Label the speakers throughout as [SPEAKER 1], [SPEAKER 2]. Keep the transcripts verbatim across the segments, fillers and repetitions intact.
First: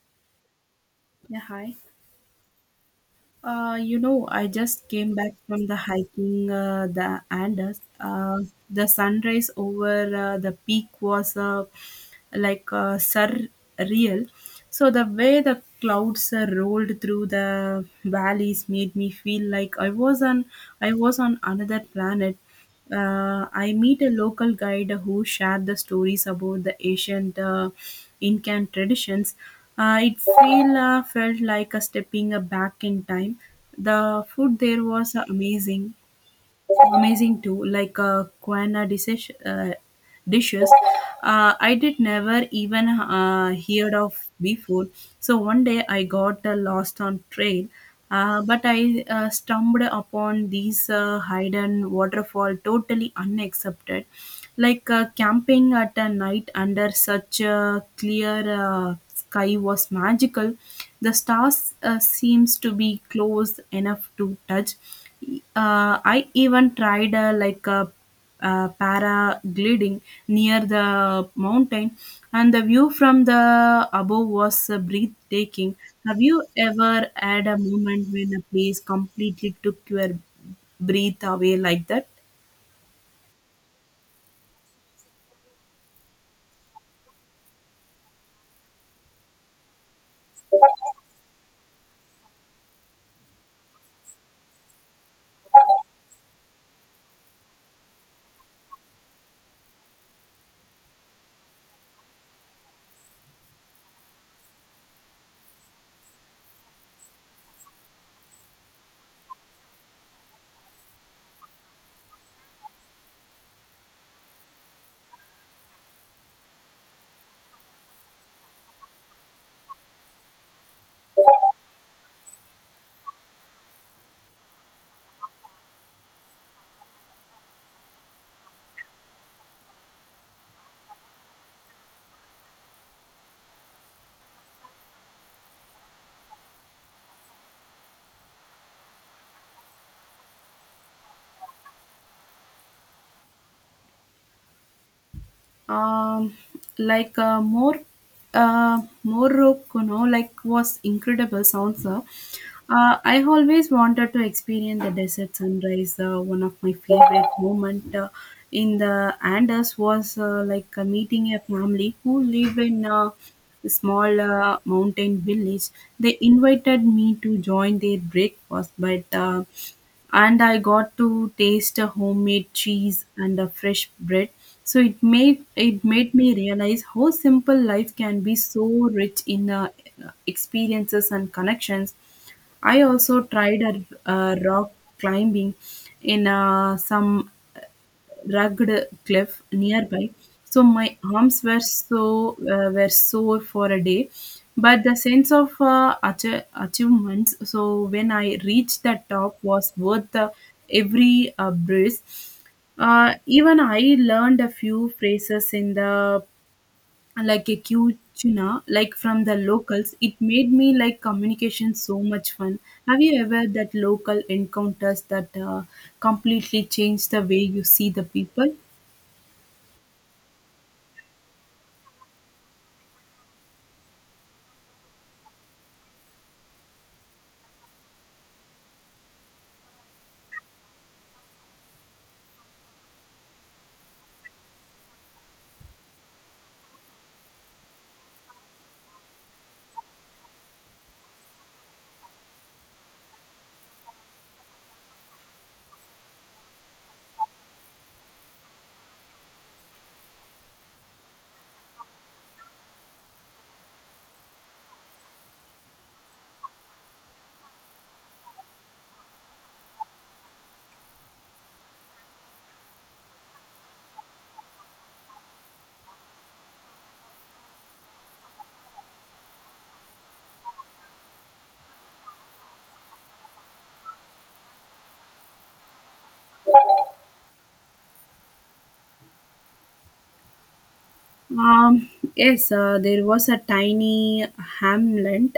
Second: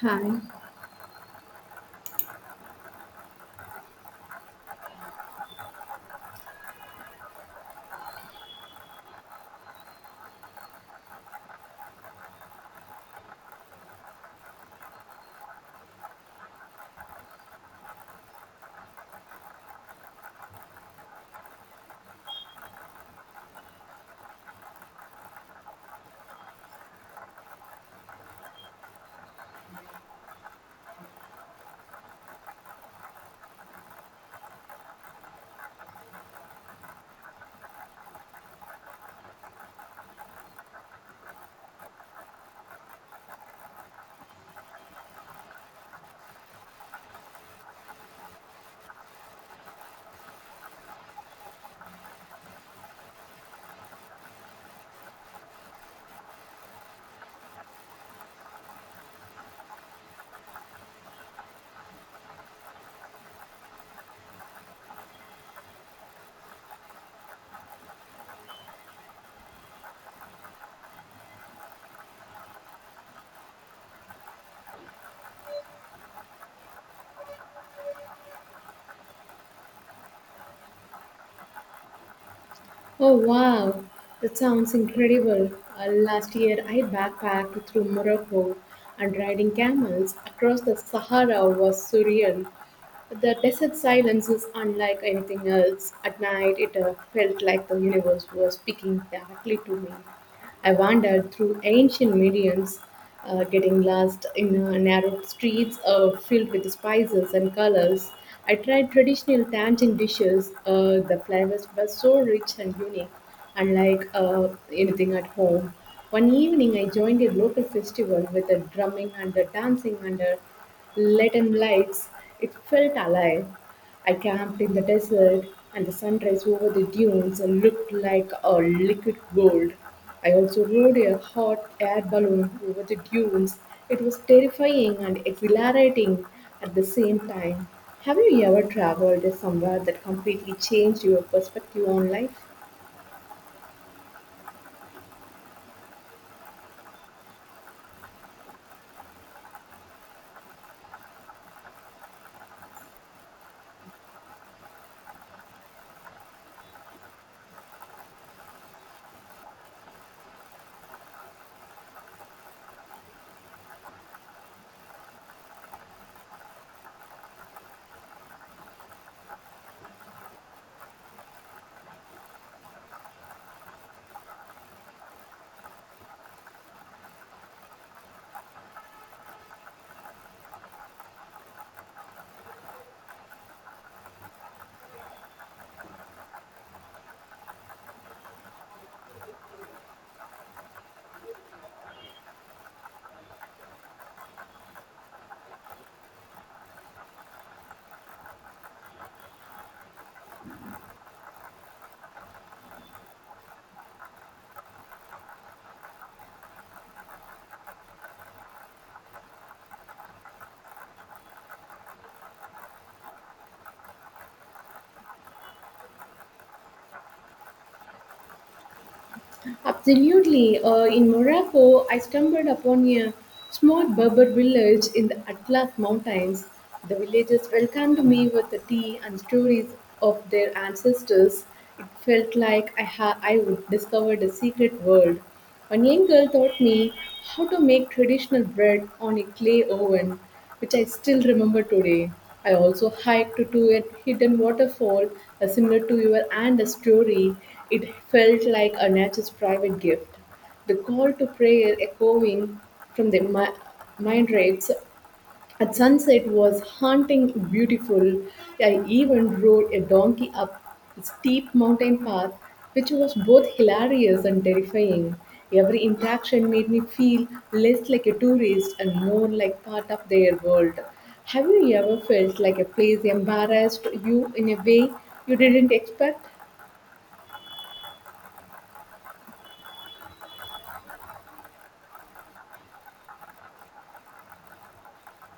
[SPEAKER 1] Hi.
[SPEAKER 2] Yeah, hi. Uh, you know, I just came back from the hiking uh, the Andes. Uh, the sunrise over uh, the peak was uh, like uh, surreal. So the way the clouds uh, rolled through the valleys made me feel like I was on I was on another planet. uh, I meet a local guide who shared the stories about the ancient uh, Incan traditions. Uh, it feel, uh, felt like a stepping uh, back in time. The food there was uh, amazing, amazing too, like uh, Quena dishes uh, dishes uh, I did never even uh, heard of before. So one day I got uh, lost on trail, uh, but I uh, stumbled upon these uh, hidden waterfall, totally unaccepted. Like uh, camping at a night under such a clear uh, sky was magical. The stars uh, seems to be close enough to touch. uh, I even tried uh, like a uh, paragliding near the mountain, and the view from the above was uh, breathtaking. Have you ever had a moment when a place completely took your breath away like that?
[SPEAKER 1] Oh wow, that sounds incredible. Uh, last year I backpacked through Morocco, and riding camels across the Sahara was surreal. The desert silence is unlike anything else. At night it uh, felt like the universe was speaking directly to me. I wandered through ancient mediums, uh, getting lost in uh, narrow streets uh, filled with spices and colors. I tried traditional Tangian dishes. Uh, the flavors were so rich and unique, unlike uh, anything at home. One evening, I joined a local festival with a drumming and a dancing under Latin lights. It felt alive. I camped in the desert, and the sunrise over the dunes looked like a liquid gold. I also rode a hot air balloon over the dunes. It was terrifying and exhilarating at the same time. Have you ever traveled somewhere that completely changed your perspective on life?
[SPEAKER 2] Um, like uh, more uh, Morocco, no, like was incredible sounds. Uh, Uh, I always wanted to experience the desert sunrise. Uh, one of my favorite moment uh, in the Andes was uh, like uh, meeting a family who live in uh, a small uh, mountain village. They invited me to join their breakfast, but uh, and I got to taste a homemade cheese and a fresh bread. So it made it made me realize how simple life can be, so rich in uh, experiences and connections. I also tried a, a rock climbing in uh, some rugged cliff nearby. So my arms were so uh, were sore for a day, but the sense of uh, ach- achievements. So when I reached the top, was worth the every uh, breeze. Uh, even I learned a few phrases in the, like a Q-tuna, like from the locals. It made me like communication so much fun. Have you ever that local encounters that uh, completely change the way you see the people?
[SPEAKER 1] Absolutely. Uh, in Morocco, I stumbled upon a small Berber village in the Atlas Mountains. The villagers welcomed me with the tea and stories of their ancestors. It felt like I, ha- I would discovered a secret world. One young girl taught me how to make traditional bread on a clay oven, which I still remember today. I also hiked to a hidden waterfall uh, similar to your and a story. It felt like a nature's private gift. The call to prayer echoing from the mi- mind rates at sunset was haunting beautiful. I even rode a donkey up a steep mountain path, which was both hilarious and terrifying. Every interaction made me feel less like a tourist and more like part of their world. Have you ever felt like a place embarrassed you in a way you didn't expect?
[SPEAKER 2] Um, yes, uh, there was a tiny hamlet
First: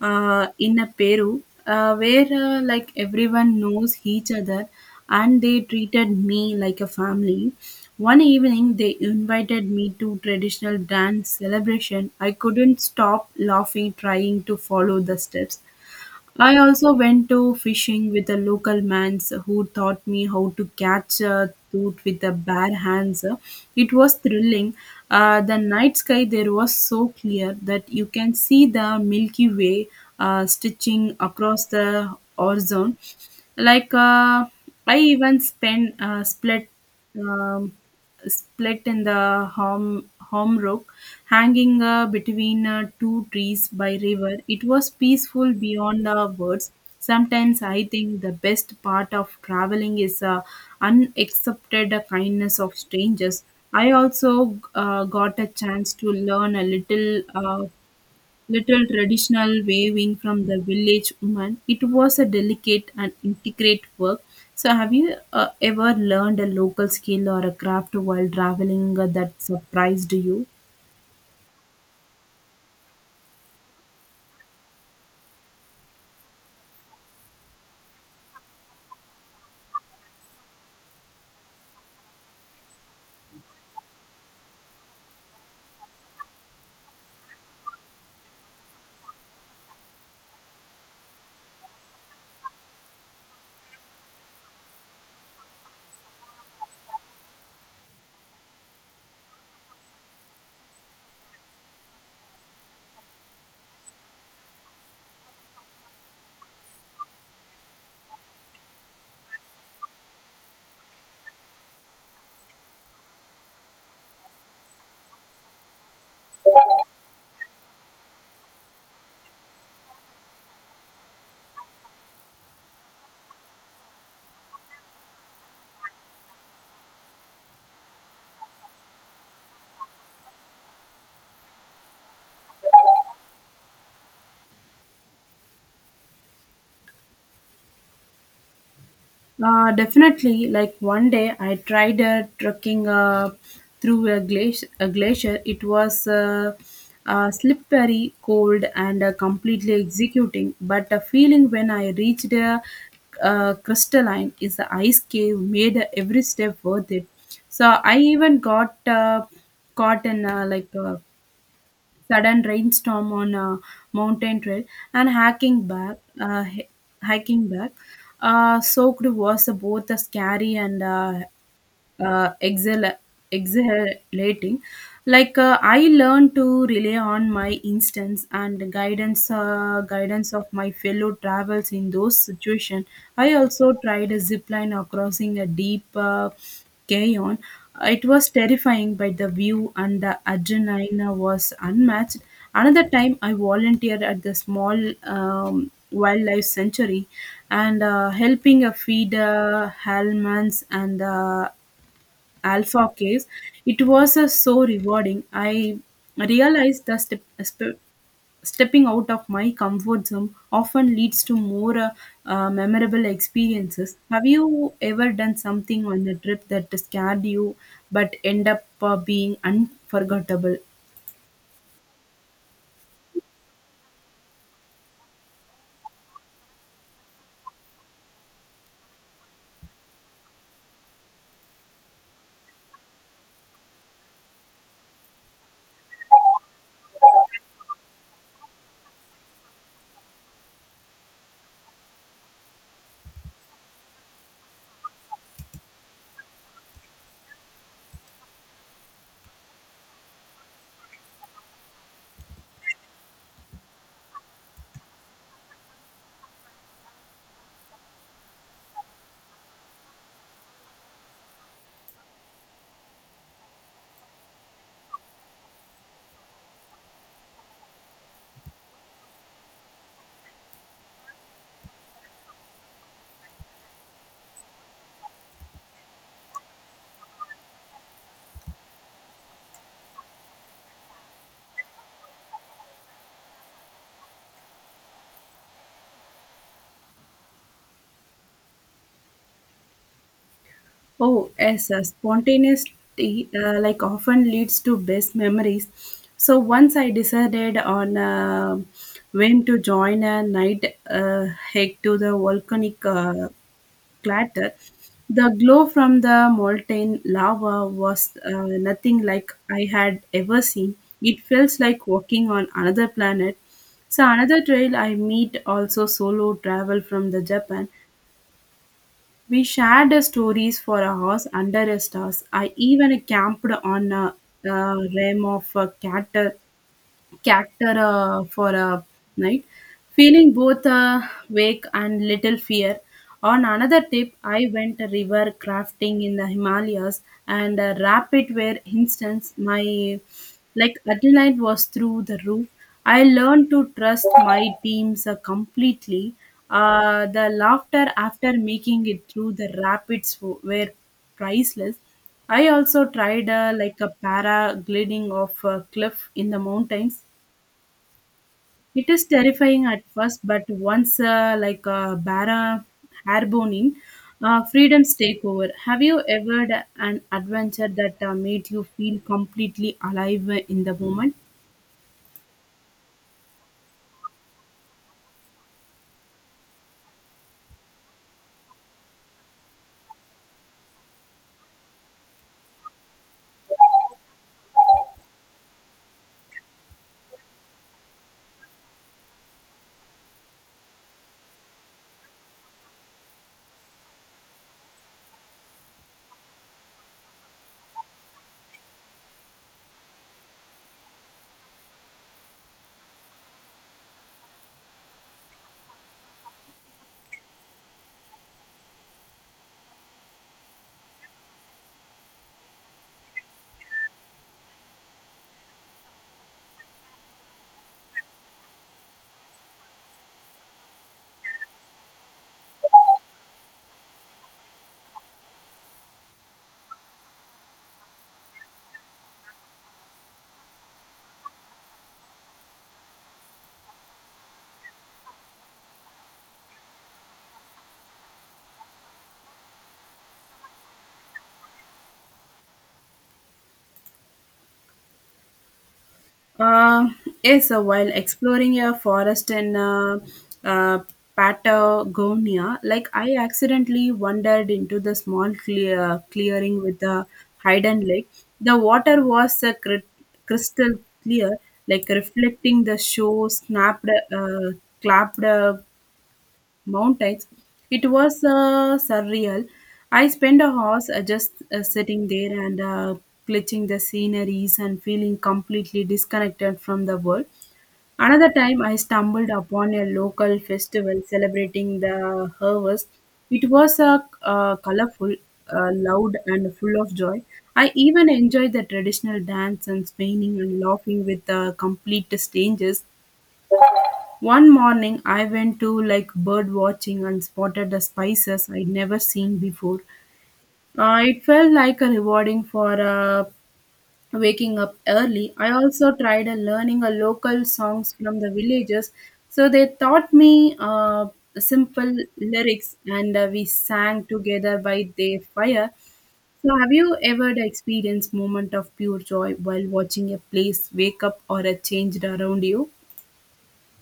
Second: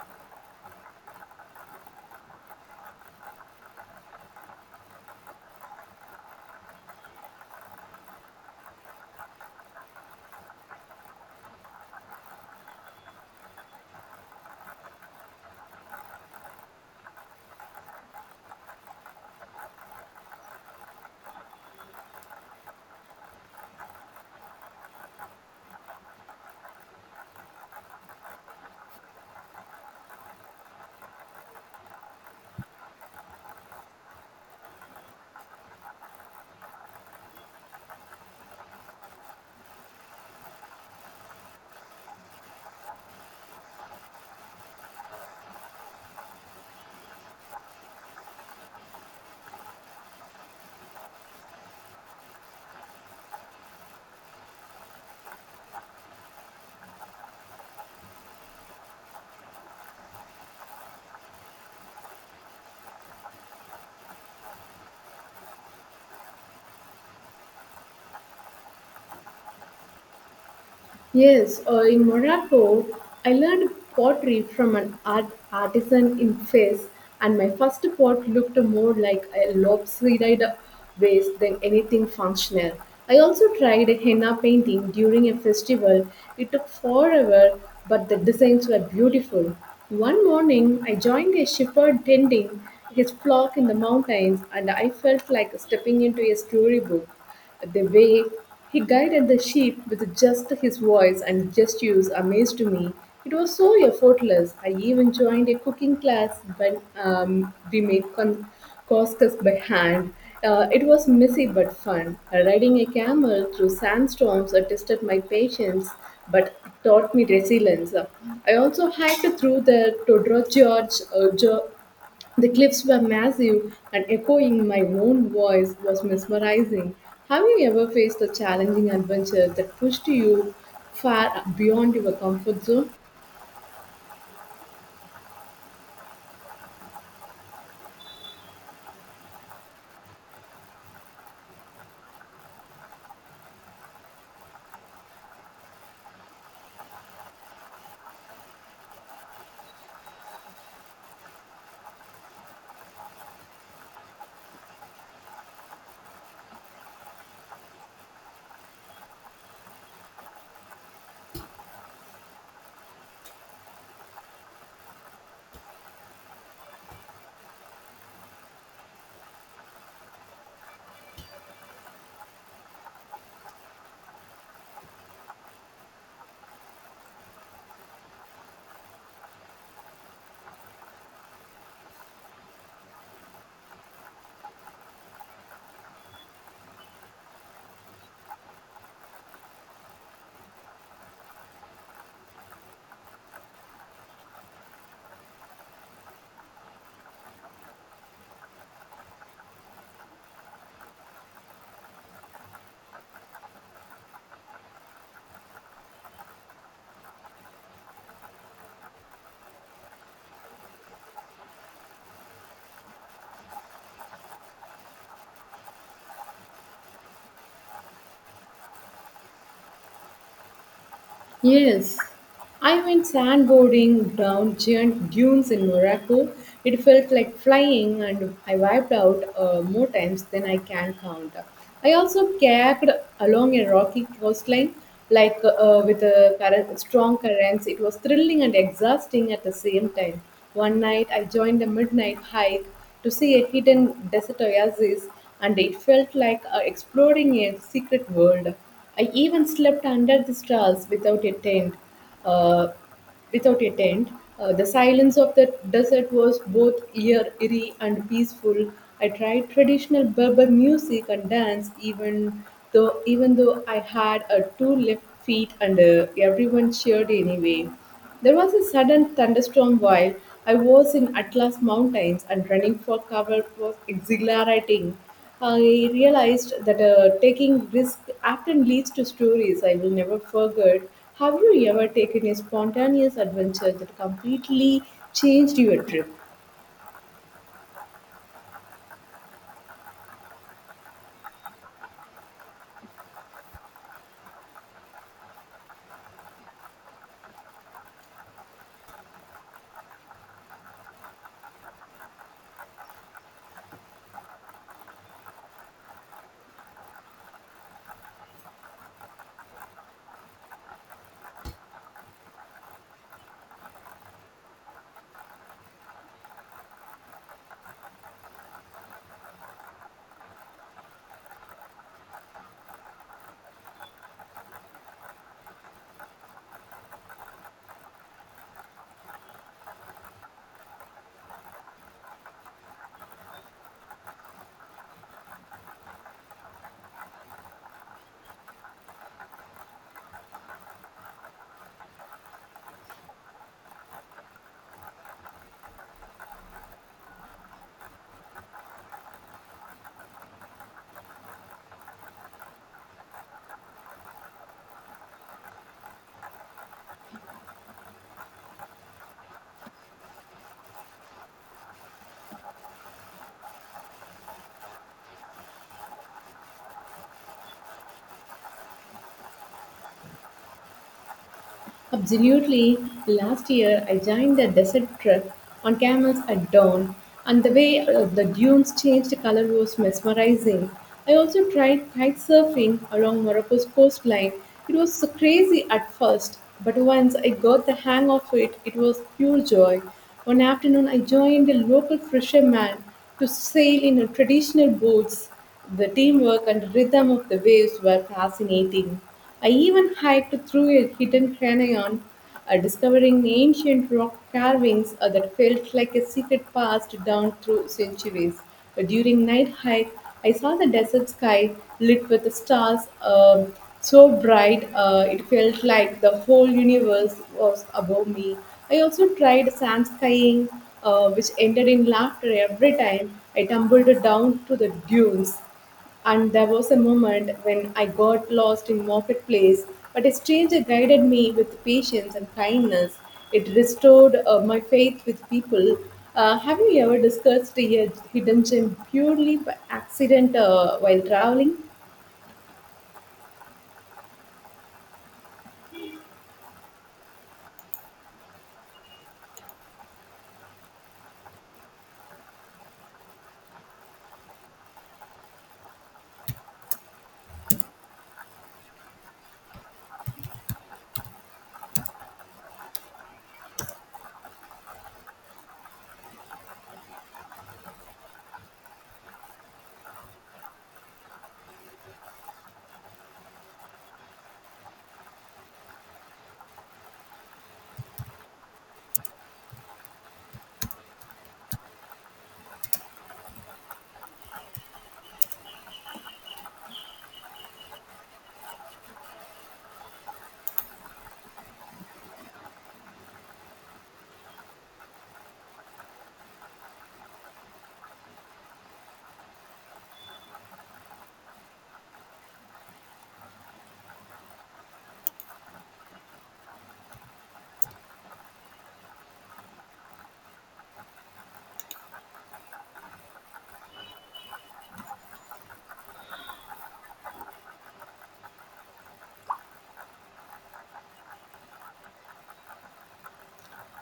[SPEAKER 2] uh, in a Peru, uh, where uh, like everyone knows each other and they treated me like a family. One evening they invited me to traditional dance celebration. I couldn't stop laughing trying to follow the steps. I also went to fishing with a local man who taught me how to catch a trout with the bare hands. It was thrilling. Uh, the night sky there was so clear that you can see the Milky Way, uh, stitching across the horizon. Like uh, I even spent uh, split. Um, split in the home, home rook, hanging uh, between uh, two trees by river. It was peaceful beyond uh, words. Sometimes I think the best part of traveling is uh, unaccepted kindness of strangers. I also uh, got a chance to learn a little uh, little traditional waving from the village woman. It was a delicate and intricate work. So, have you uh, ever learned a local skill or a craft while traveling uh, that surprised you?
[SPEAKER 1] Yes, uh, in Morocco, I learned pottery from an art artisan in Fez, and my first pot looked more like a lopsided vase than anything functional. I also tried henna painting during a festival. It took forever, but the designs were beautiful. One morning, I joined a shepherd tending his flock in the mountains, and I felt like stepping into a storybook. The way he guided the sheep with just his voice and gestures amazed me. It was so effortless. I even joined a cooking class when um, we made con- couscous by hand. Uh, it was messy but fun. Uh, riding a camel through sandstorms uh, tested my patience but taught me resilience. Uh, I also hiked through the Todorov George, uh, Jo- the cliffs were massive, and echoing my own voice was mesmerizing. Have you ever faced a challenging adventure that pushed you far beyond your comfort zone?
[SPEAKER 2] Uh, definitely, like one day I tried uh, trekking uh, through a, glaci- a glacier. It was uh, uh, slippery, cold, and uh, completely executing. But the feeling when I reached uh, uh, crystalline is the ice cave made every step worth it. So I even got uh, caught in uh, like uh, sudden rainstorm on a mountain trail and hiking back uh, hi- hiking back uh, soaked was both a scary and uh, uh, exhal- exhilarating. Like uh, I learned to rely on my instincts and guidance uh, guidance of my fellow travels in those situations. I also tried a zip line across a deep uh, carry on. It was terrifying, but the view and the adrenaline was unmatched. Another time, I volunteered at the small um, wildlife sanctuary and uh, helping uh, feed uh, halmans and uh, alpha case. It was uh, so rewarding. I realized that step, sp- stepping out of my comfort zone often leads to more uh, uh, memorable experiences. Have you ever done something on a trip that scared you but end up uh, being unforgettable?
[SPEAKER 1] Yes, I went sandboarding down giant dunes in Morocco. It felt like flying, and I wiped out uh, more times than I can count. I also kayaked along a rocky coastline, like uh, with a current, strong currents. It was thrilling and exhausting at the same time. One night, I joined a midnight hike to see a hidden desert oasis, and it felt like uh, exploring a secret world. I even slept under the stars without a tent. Uh, without a tent, uh, the silence of the desert was both ear eerie and peaceful. I tried traditional Berber music and dance, even though even though I had uh, two left feet, and uh, everyone cheered anyway. There was a sudden thunderstorm while I was in Atlas Mountains, and running for cover was exhilarating. I realized that uh, taking risk often leads to stories I will never forget. Have you ever taken a spontaneous adventure that completely changed your trip?
[SPEAKER 2] Oh, yes, uh, spontaneity uh, like often leads to best memories. So once I decided on uh, when to join a night uh, hike to the volcanic uh, clatter. The glow from the molten lava was uh, nothing like I had ever seen. It felt like walking on another planet. So another trail I meet also solo travel from the Japan. We shared the stories for hours under the stars. I even camped on a, a rim of a cattle character uh, for a night, feeling both uh, wake and little fear. On another tip, I went river crafting in the Himalayas and uh, rapid where instance my, like, adrenaline was through the roof. I learned to trust my teams uh, completely. Uh, the laughter after making it through the rapids w- were priceless. I also tried uh, like a paragliding off a cliff in the mountains. It is terrifying at first, but once uh, like uh, bara airborne, uh, freedoms take over. Have you ever had an adventure that uh, made you feel completely alive in the moment?
[SPEAKER 1] Absolutely. Last year, I joined a desert trip on camels at dawn, and the way uh, the dunes changed color was mesmerizing. I also tried kite surfing along Morocco's coastline. It was so crazy at first, but once I got the hang of it, it was pure joy. One afternoon, I joined a local fisherman to sail in a traditional boats. The teamwork and rhythm of the waves were fascinating. I even hiked through a hidden canyon, uh, discovering ancient rock carvings uh, that felt like a secret passed down through centuries. Uh, during night hike, I saw the desert sky lit with the stars um, so bright uh, it felt like the whole universe was above me. I also tried sand skiing, uh, which ended in laughter every time I tumbled down to the dunes. And there was a moment when I got lost in marketplace, but a stranger guided me with patience and kindness. It restored uh, my faith with people. Uh, have you ever discussed a hidden gem purely by accident uh, while traveling?
[SPEAKER 2] Uh, yes, uh, while exploring a forest in uh, uh, Patagonia, like I accidentally wandered into the small clear, clearing with the hidden lake. The water was uh, cri- crystal clear, like reflecting the shore, snapped, uh, clapped mountains. It was uh, surreal. I spent a hours uh, just uh, sitting there and uh, glitching the sceneries and feeling completely disconnected from the world. Another time, I stumbled upon a local festival celebrating the harvest. It was uh, uh, colorful, uh, loud, and full of joy. I even enjoyed the traditional dance and spinning and laughing with uh, complete strangers. One morning I went to like bird watching and spotted the spices I'd never seen before. Uh, it felt like a rewarding for uh, waking up early. I also tried uh, learning a local songs from the villages, so they taught me uh, simple lyrics and uh, we sang together by their fire. So, have you ever experienced moment of pure joy while watching a place wake up or a change around you?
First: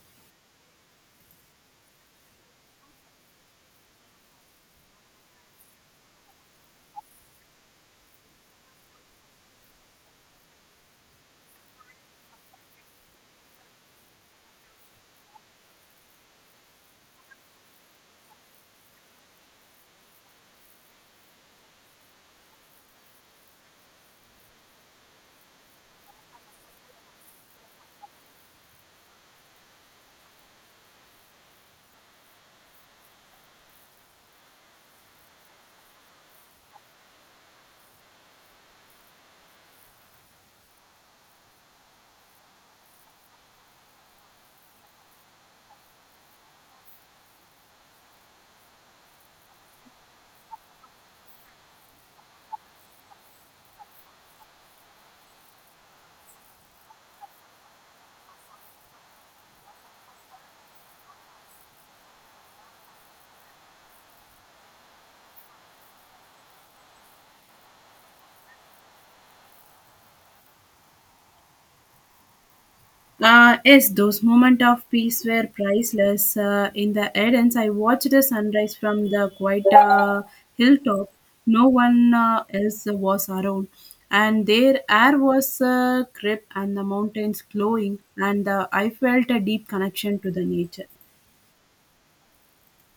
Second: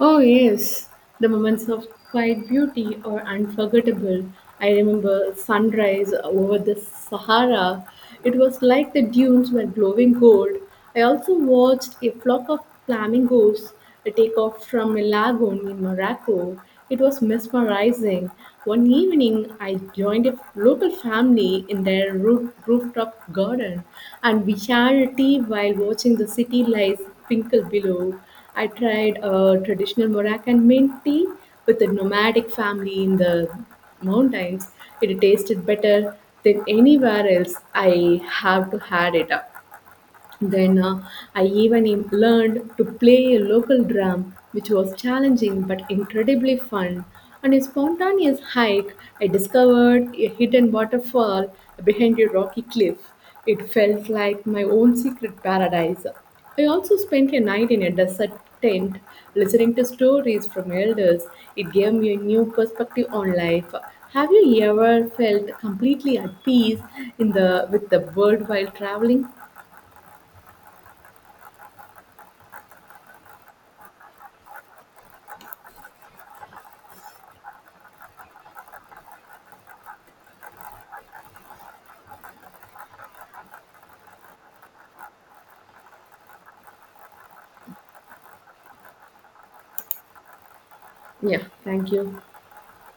[SPEAKER 1] Oh, yes, the moments of quiet beauty are unforgettable. I remember sunrise over the Sahara. It was like the dunes were glowing gold. I also watched a flock of flamingos take off from a lagoon in Morocco. It was mesmerizing. One evening, I joined a local family in their roof, rooftop garden, and we shared tea while watching the city lights twinkle below. I tried a traditional Moroccan mint tea with a nomadic family in the mountains. It tasted better than anywhere else I have to had it. Up. Then uh, I even im- learned to play a local drum, which was challenging but incredibly fun. On a spontaneous hike, I discovered a hidden waterfall behind a rocky cliff. It felt like my own secret paradise. I also spent a night in a desert tent listening to stories from elders. It gave me a new perspective on life. Have you ever felt completely at peace in the with the world while traveling?
[SPEAKER 2] Uh, yes, those moments of peace were priceless. Uh, in the Edens, I watched the sunrise from the quiet uh, hilltop. No one uh, else was around. And their air was uh, crisp and the mountains glowing, and uh, I felt a deep connection to the nature.
[SPEAKER 1] Yeah, thank you.